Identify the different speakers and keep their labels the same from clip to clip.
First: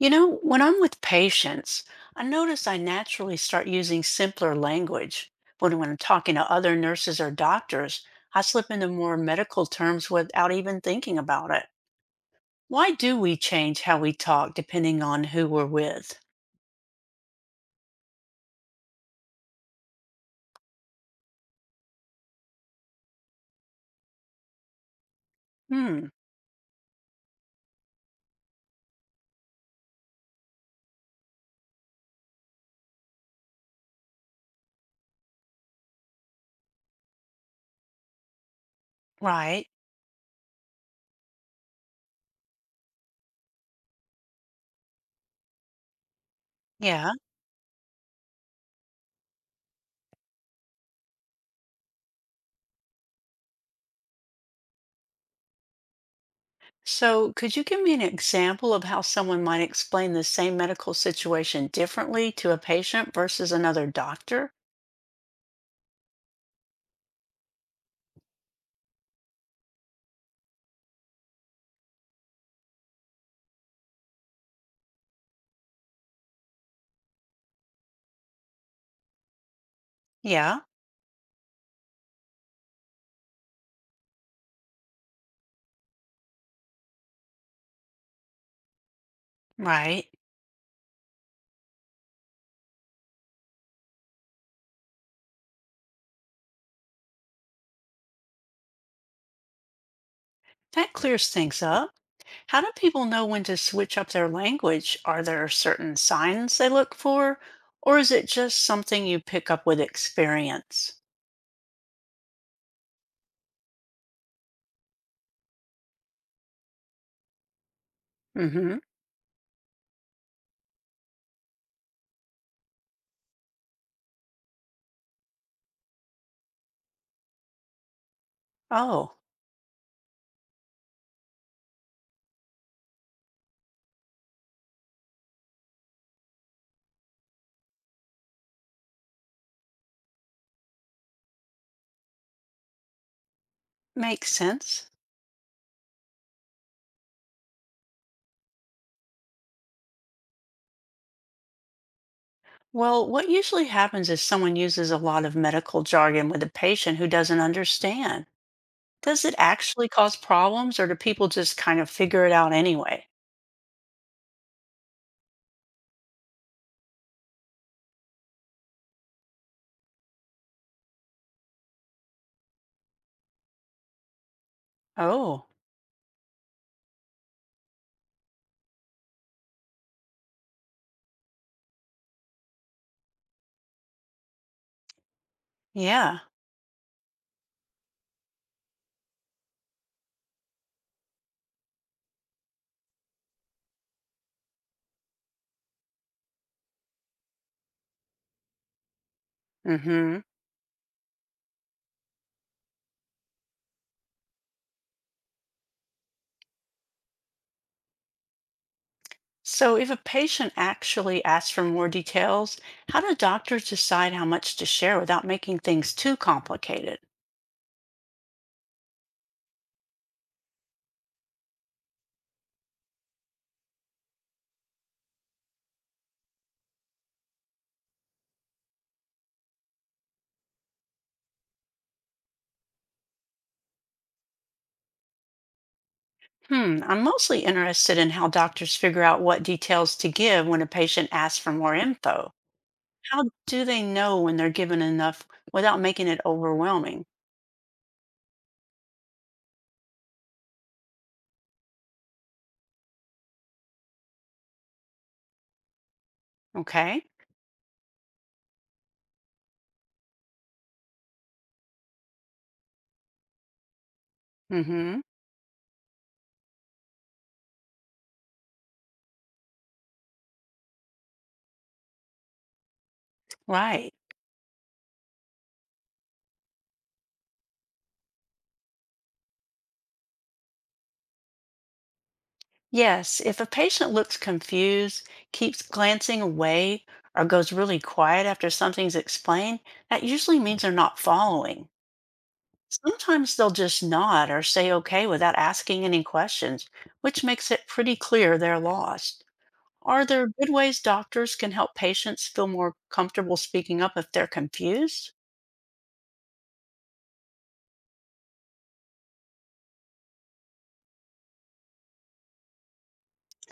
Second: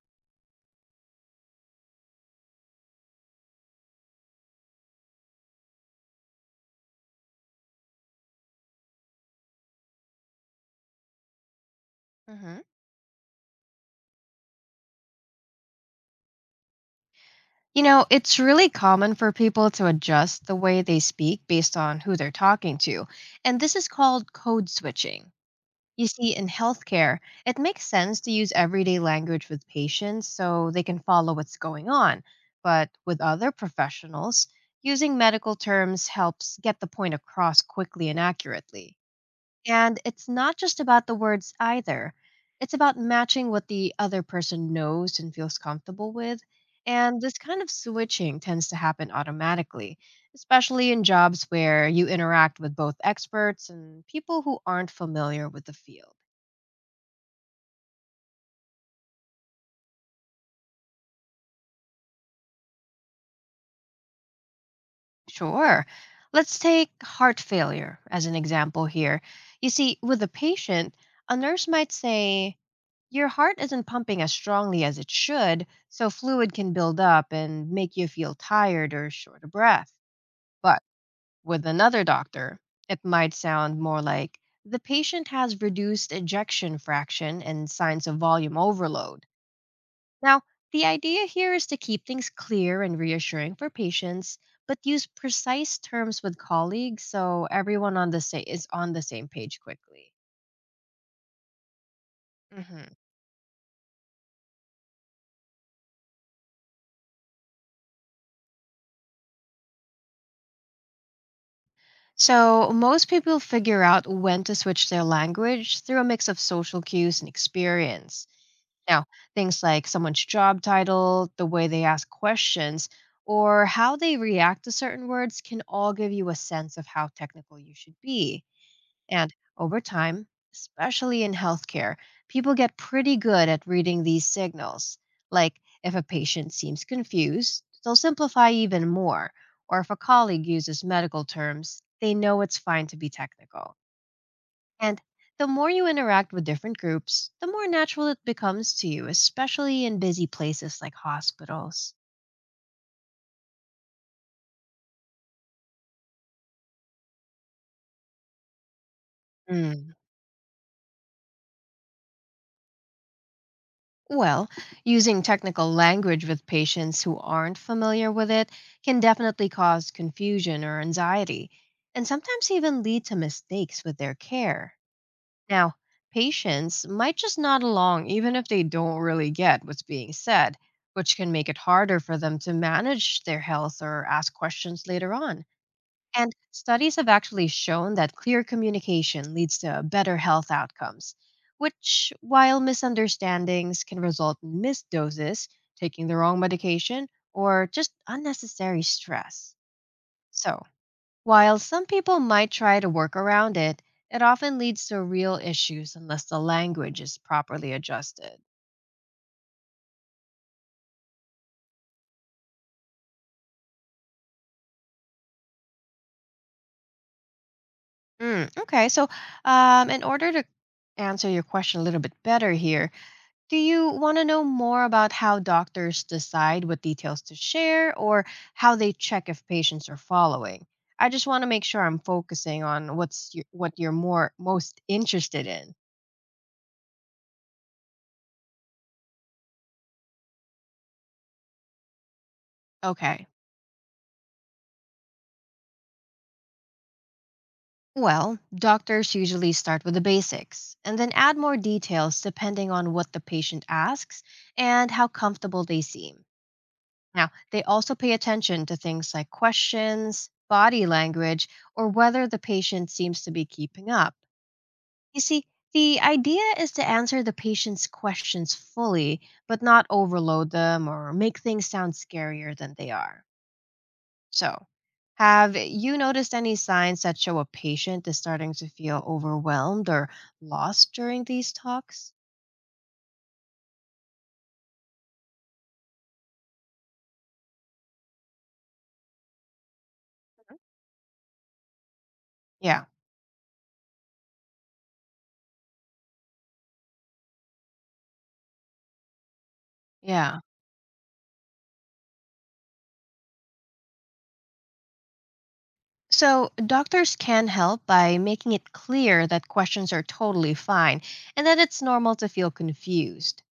Speaker 1: You know, when I'm with patients, I notice I naturally start using simpler language. But when I'm talking to other nurses or doctors, I slip into more medical terms without even thinking about it.
Speaker 2: Hmm.
Speaker 1: Why do we change how we talk depending on who we're with?
Speaker 2: You know, it's really common for people to adjust the way they speak based on who they're talking to, and this is called code switching. You
Speaker 1: Hmm.
Speaker 2: see, in healthcare, it makes sense to use everyday language with patients so they can follow what's going on. But with other professionals, using medical terms helps get the point across quickly and accurately.
Speaker 1: Right.
Speaker 2: And it's not just about the words either, it's about matching what the other person knows and feels comfortable with.
Speaker 1: Yeah.
Speaker 2: And this kind of switching tends to happen automatically, especially in jobs where you interact with both experts and people who aren't familiar with the field.
Speaker 1: So, could you give me an example of how someone might explain the same medical situation differently to a patient versus another doctor?
Speaker 2: Sure. Let's take heart failure as an example here. You see, with a patient, a nurse might say, your heart isn't pumping as strongly as it should, so fluid can build up and make you feel tired or short of breath.
Speaker 1: Yeah.
Speaker 2: But with another doctor, it might sound more like the patient has reduced ejection fraction and signs of volume overload.
Speaker 1: Right.
Speaker 2: Now, the idea here is to keep things clear and reassuring for patients, but use precise terms with colleagues so everyone on the is on the same page quickly.
Speaker 1: That clears things up. How do
Speaker 2: Hmm.
Speaker 1: people know when to switch up their language? Are there certain signs they look for, or is it just something you pick up with experience?
Speaker 2: So, most people figure out when to switch their language through a mix of social cues and experience.
Speaker 1: Mm-hmm.
Speaker 2: Now, things like someone's job title, the way they ask questions, or how they react to certain words can all give you a sense of how technical you should be.
Speaker 1: Oh,
Speaker 2: And over time, especially in healthcare, people get pretty good at reading these signals. Like if a patient seems confused, they'll simplify even more. Or if a colleague uses medical terms, they know it's fine to be technical.
Speaker 1: makes sense.
Speaker 2: And the more you interact with different groups, the more natural it becomes to you, especially in busy places like hospitals.
Speaker 1: Well, what usually happens is someone uses a lot of medical jargon with a patient who doesn't understand. Does it actually
Speaker 2: Mm.
Speaker 1: cause problems, or do people just kind of figure it out anyway?
Speaker 2: Well, using technical language with patients who aren't familiar with it can definitely cause confusion or anxiety, and sometimes even lead to mistakes with their care.
Speaker 1: Oh,
Speaker 2: Now, patients might just nod along even if they don't really get what's being said, which can make it harder for them to manage their health or ask questions later on.
Speaker 1: yeah.
Speaker 2: And studies have actually shown that clear communication leads to better health outcomes, which, while misunderstandings can result in missed doses, taking the wrong medication, or just unnecessary stress.
Speaker 1: Mm-hmm.
Speaker 2: So, while some people might try to work around it, it often leads to real issues unless the language is properly adjusted.
Speaker 1: So, if a patient actually asks for more details, how do doctors decide how much to share without making things too complicated?
Speaker 2: Okay, so in order to answer your question a little bit better here, do you want to know more about how doctors decide what details to share or how they check if patients are following? I just want to make sure I'm focusing on what you're more most interested in.
Speaker 1: Hmm, I'm mostly interested in how doctors figure out what details to give when a patient asks for more info. How
Speaker 2: Okay.
Speaker 1: do they know when they're given enough without making it overwhelming?
Speaker 2: Well, doctors usually start with the basics and then add more details depending on what the patient asks and how comfortable they seem.
Speaker 1: Okay.
Speaker 2: Now, they also pay attention to things like questions, body language, or whether the patient seems to be keeping up.
Speaker 1: Mm-hmm.
Speaker 2: You see, the idea is to answer the patient's questions fully, but not overload them or make things sound scarier than they are.
Speaker 1: Right.
Speaker 2: So, have you noticed any signs that show a patient is starting to feel overwhelmed or lost during these talks?
Speaker 1: Yes, if a patient looks confused, keeps glancing away, or goes really quiet after something's explained, that usually means they're not following.
Speaker 2: Yeah,
Speaker 1: Sometimes they'll just nod or say okay without asking any questions, which makes it pretty clear they're lost. Are there
Speaker 2: yeah.
Speaker 1: good ways doctors can help patients feel more comfortable speaking up if they're confused?
Speaker 2: So, doctors can help by making it clear that questions are totally fine and that it's normal to feel confused.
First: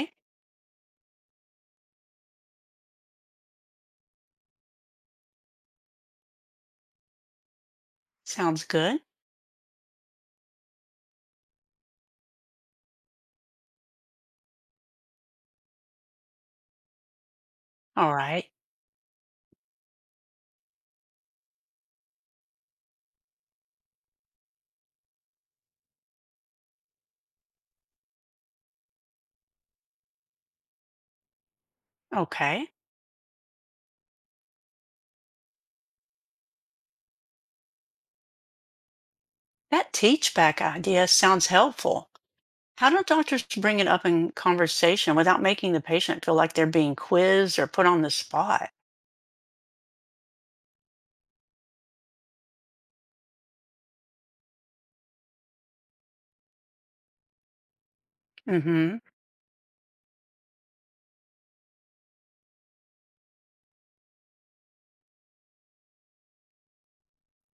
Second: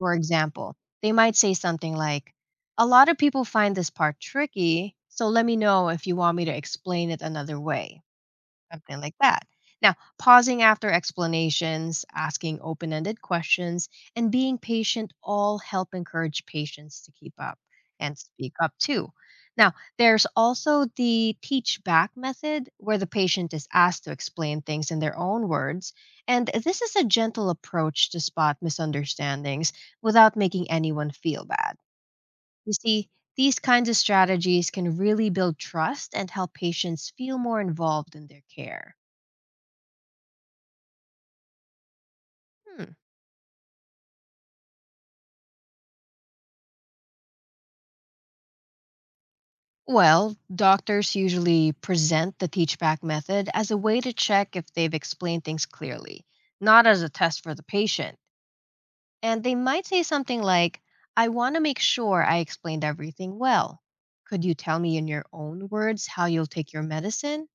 Speaker 2: For example, they might say something like, a lot of people find this part tricky, so let me know if you want me to explain it another way.
Speaker 1: sounds
Speaker 2: Something
Speaker 1: good.
Speaker 2: like that. Now, pausing after explanations, asking open ended questions, and being patient all help encourage patients to keep up
Speaker 1: All
Speaker 2: and
Speaker 1: right,
Speaker 2: speak up too. Now, there's also the teach back method where the patient is asked to explain things in their own words. And this is a gentle approach to spot misunderstandings without making anyone feel bad.
Speaker 1: okay.
Speaker 2: You see, these kinds of strategies can really build trust and help patients feel more involved in their care.
Speaker 1: That teach back idea sounds helpful. How
Speaker 2: Hmm.
Speaker 1: do doctors bring it up in conversation without making the patient feel like they're being quizzed or put on the spot?
Speaker 2: Well, doctors usually present the teach back method as a way to check if they've explained things clearly, not as a test for the patient.
Speaker 1: Mm hmm.
Speaker 2: And they might say something like, I want to make sure I explained everything well. Could you tell me in your own words how you'll take your medicine?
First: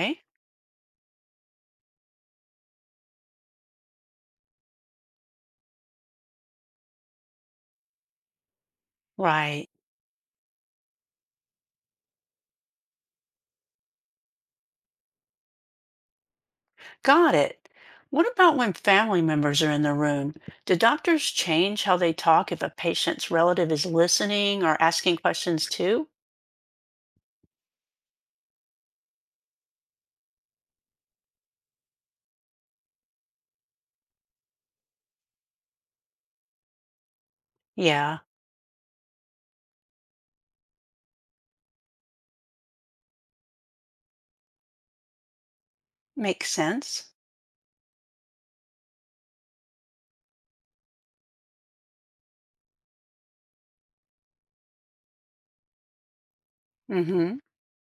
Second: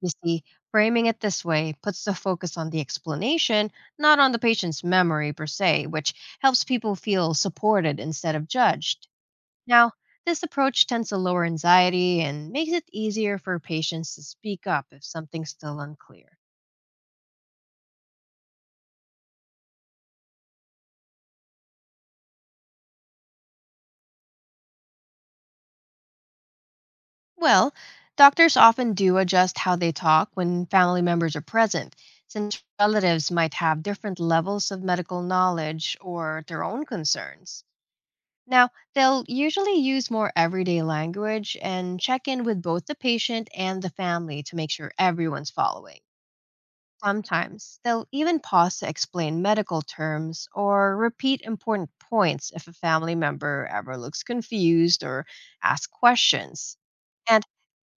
Speaker 2: You see, framing it this way puts the focus on the explanation, not on the patient's memory per se, which helps people feel supported instead of judged.
Speaker 1: right.
Speaker 2: Now, this approach tends to lower anxiety and makes it easier for patients to speak up if something's still unclear.
Speaker 1: Got it. What about when family members are in the room? Do doctors change how they talk if a patient's relative is listening or asking questions too?
Speaker 2: Well, doctors often do adjust how they talk when family members are present, since relatives might have different levels of medical knowledge or their own concerns.
Speaker 1: Yeah,
Speaker 2: Now, they'll usually use more everyday language and check in with both the patient and the family to make sure everyone's following.
Speaker 1: makes sense.
Speaker 2: Sometimes they'll even pause to explain medical terms or repeat important points if a family member ever looks confused or asks questions.
Speaker 1: Mm-hmm.
Speaker 2: And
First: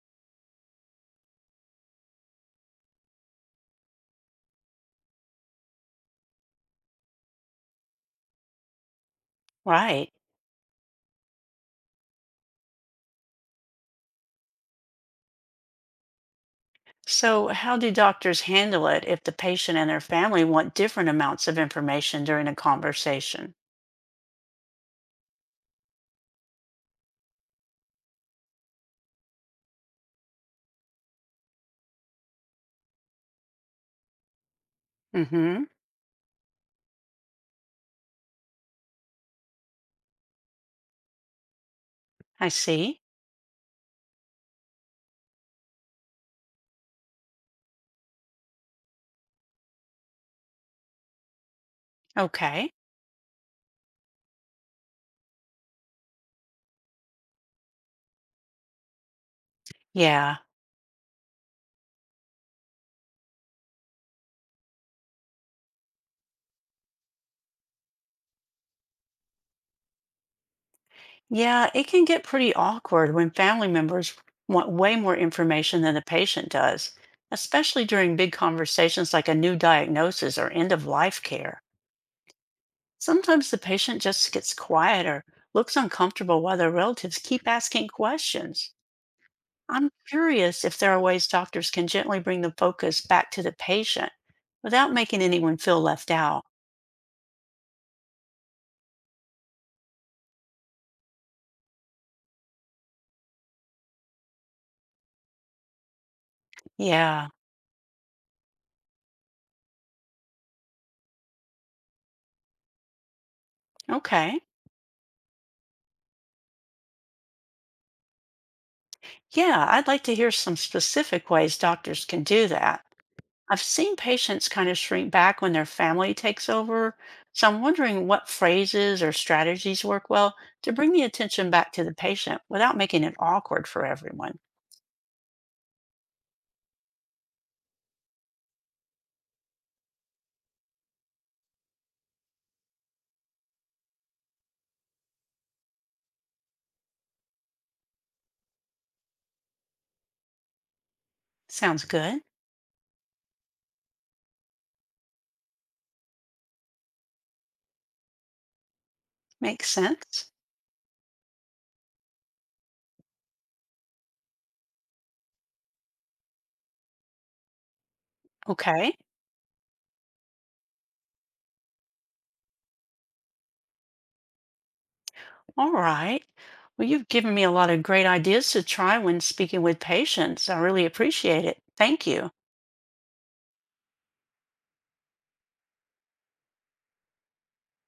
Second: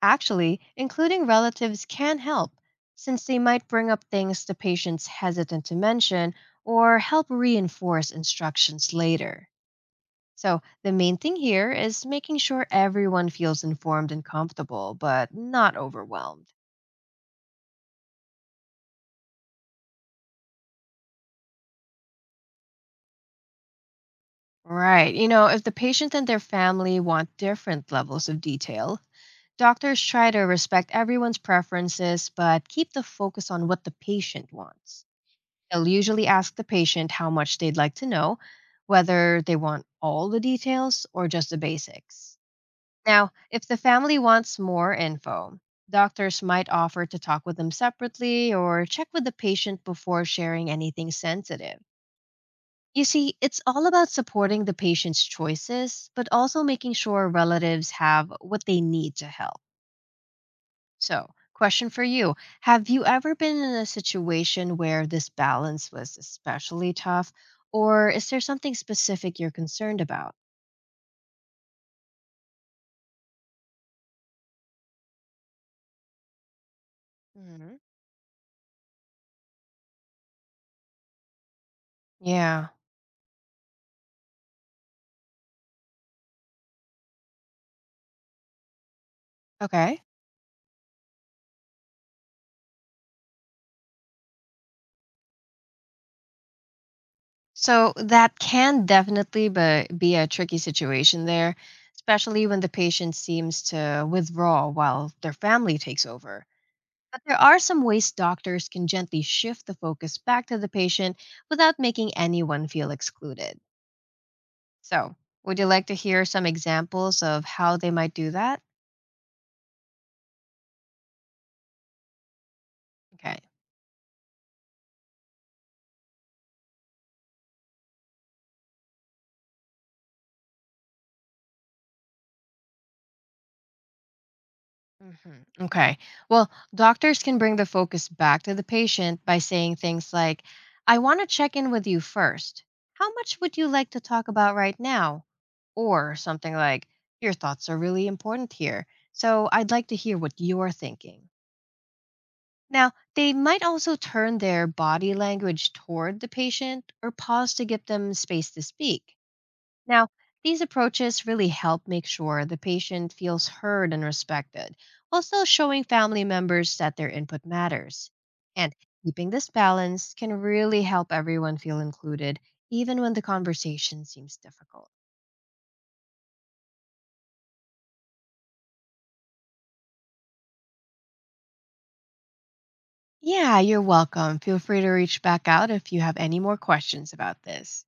Speaker 2: actually, including relatives can help, since they might bring up things the patient's hesitant to mention or help reinforce instructions later.
Speaker 1: Right.
Speaker 2: So, the main thing here is making sure everyone feels informed and comfortable, but not overwhelmed.
Speaker 1: So, how do doctors handle it if the patient and their family want different amounts of information during a conversation?
Speaker 2: Right. You know, if the patient and their family want different levels of detail, doctors try to respect everyone's preferences but keep the focus on what the patient wants.
Speaker 1: Mm-hmm.
Speaker 2: They'll usually ask the patient how much they'd like to know, whether they want all the details or just the basics.
Speaker 1: I see.
Speaker 2: Now, if the family wants more info, doctors might offer to talk with them separately or check with the patient before sharing anything sensitive.
Speaker 1: Okay.
Speaker 2: You see, it's all about supporting the patient's choices, but also making sure relatives have what they need to help.
Speaker 1: Yeah.
Speaker 2: So, question for you. Have you ever been in a situation where this balance was especially tough, or is there something specific you're concerned about?
Speaker 1: Yeah, it can get pretty awkward when family members want way more information than the patient does,
Speaker 2: Mhm.
Speaker 1: especially during big conversations like a new diagnosis or end of life care.
Speaker 2: Yeah.
Speaker 1: Sometimes the patient just gets quiet or looks uncomfortable while their relatives keep asking questions. I'm
Speaker 2: Okay.
Speaker 1: curious if there are ways doctors can gently bring the focus back to the patient without making anyone feel left out.
Speaker 2: So that can definitely be a tricky situation there, especially when the patient seems to withdraw while their family takes over. But
Speaker 1: Yeah,
Speaker 2: there are some ways doctors can gently shift the focus back to the patient without making anyone feel excluded.
Speaker 1: okay.
Speaker 2: So, would you like to hear some examples of how they might do that?
Speaker 1: Yeah, I'd like to hear some specific ways doctors can do that.
Speaker 2: Okay.
Speaker 1: I've seen patients kind of shrink back when their family takes over. So I'm wondering what phrases or strategies work well to bring the attention back to the patient without making it awkward for everyone.
Speaker 2: Mhm. Okay. Well, doctors can bring the focus back to the patient by saying things like, I want to check in with you first. How much would you like to talk about right now? Or something like, your thoughts are really important here. So I'd like to hear what you're thinking.
Speaker 1: Sounds good.
Speaker 2: Now, they might also turn their body language toward the patient or pause to give them space to speak.
Speaker 1: Makes
Speaker 2: Now,
Speaker 1: sense.
Speaker 2: these approaches really help make sure the patient feels heard and respected, while still showing family members that their input matters. And
Speaker 1: Okay.
Speaker 2: keeping this balance can really help everyone feel included, even when the conversation seems difficult.
Speaker 1: All right. Well, you've given me a lot of great ideas to try when speaking with patients. I really appreciate it. Thank you.
Speaker 2: Yeah, you're welcome. Feel free to reach back out if you have any more questions about this.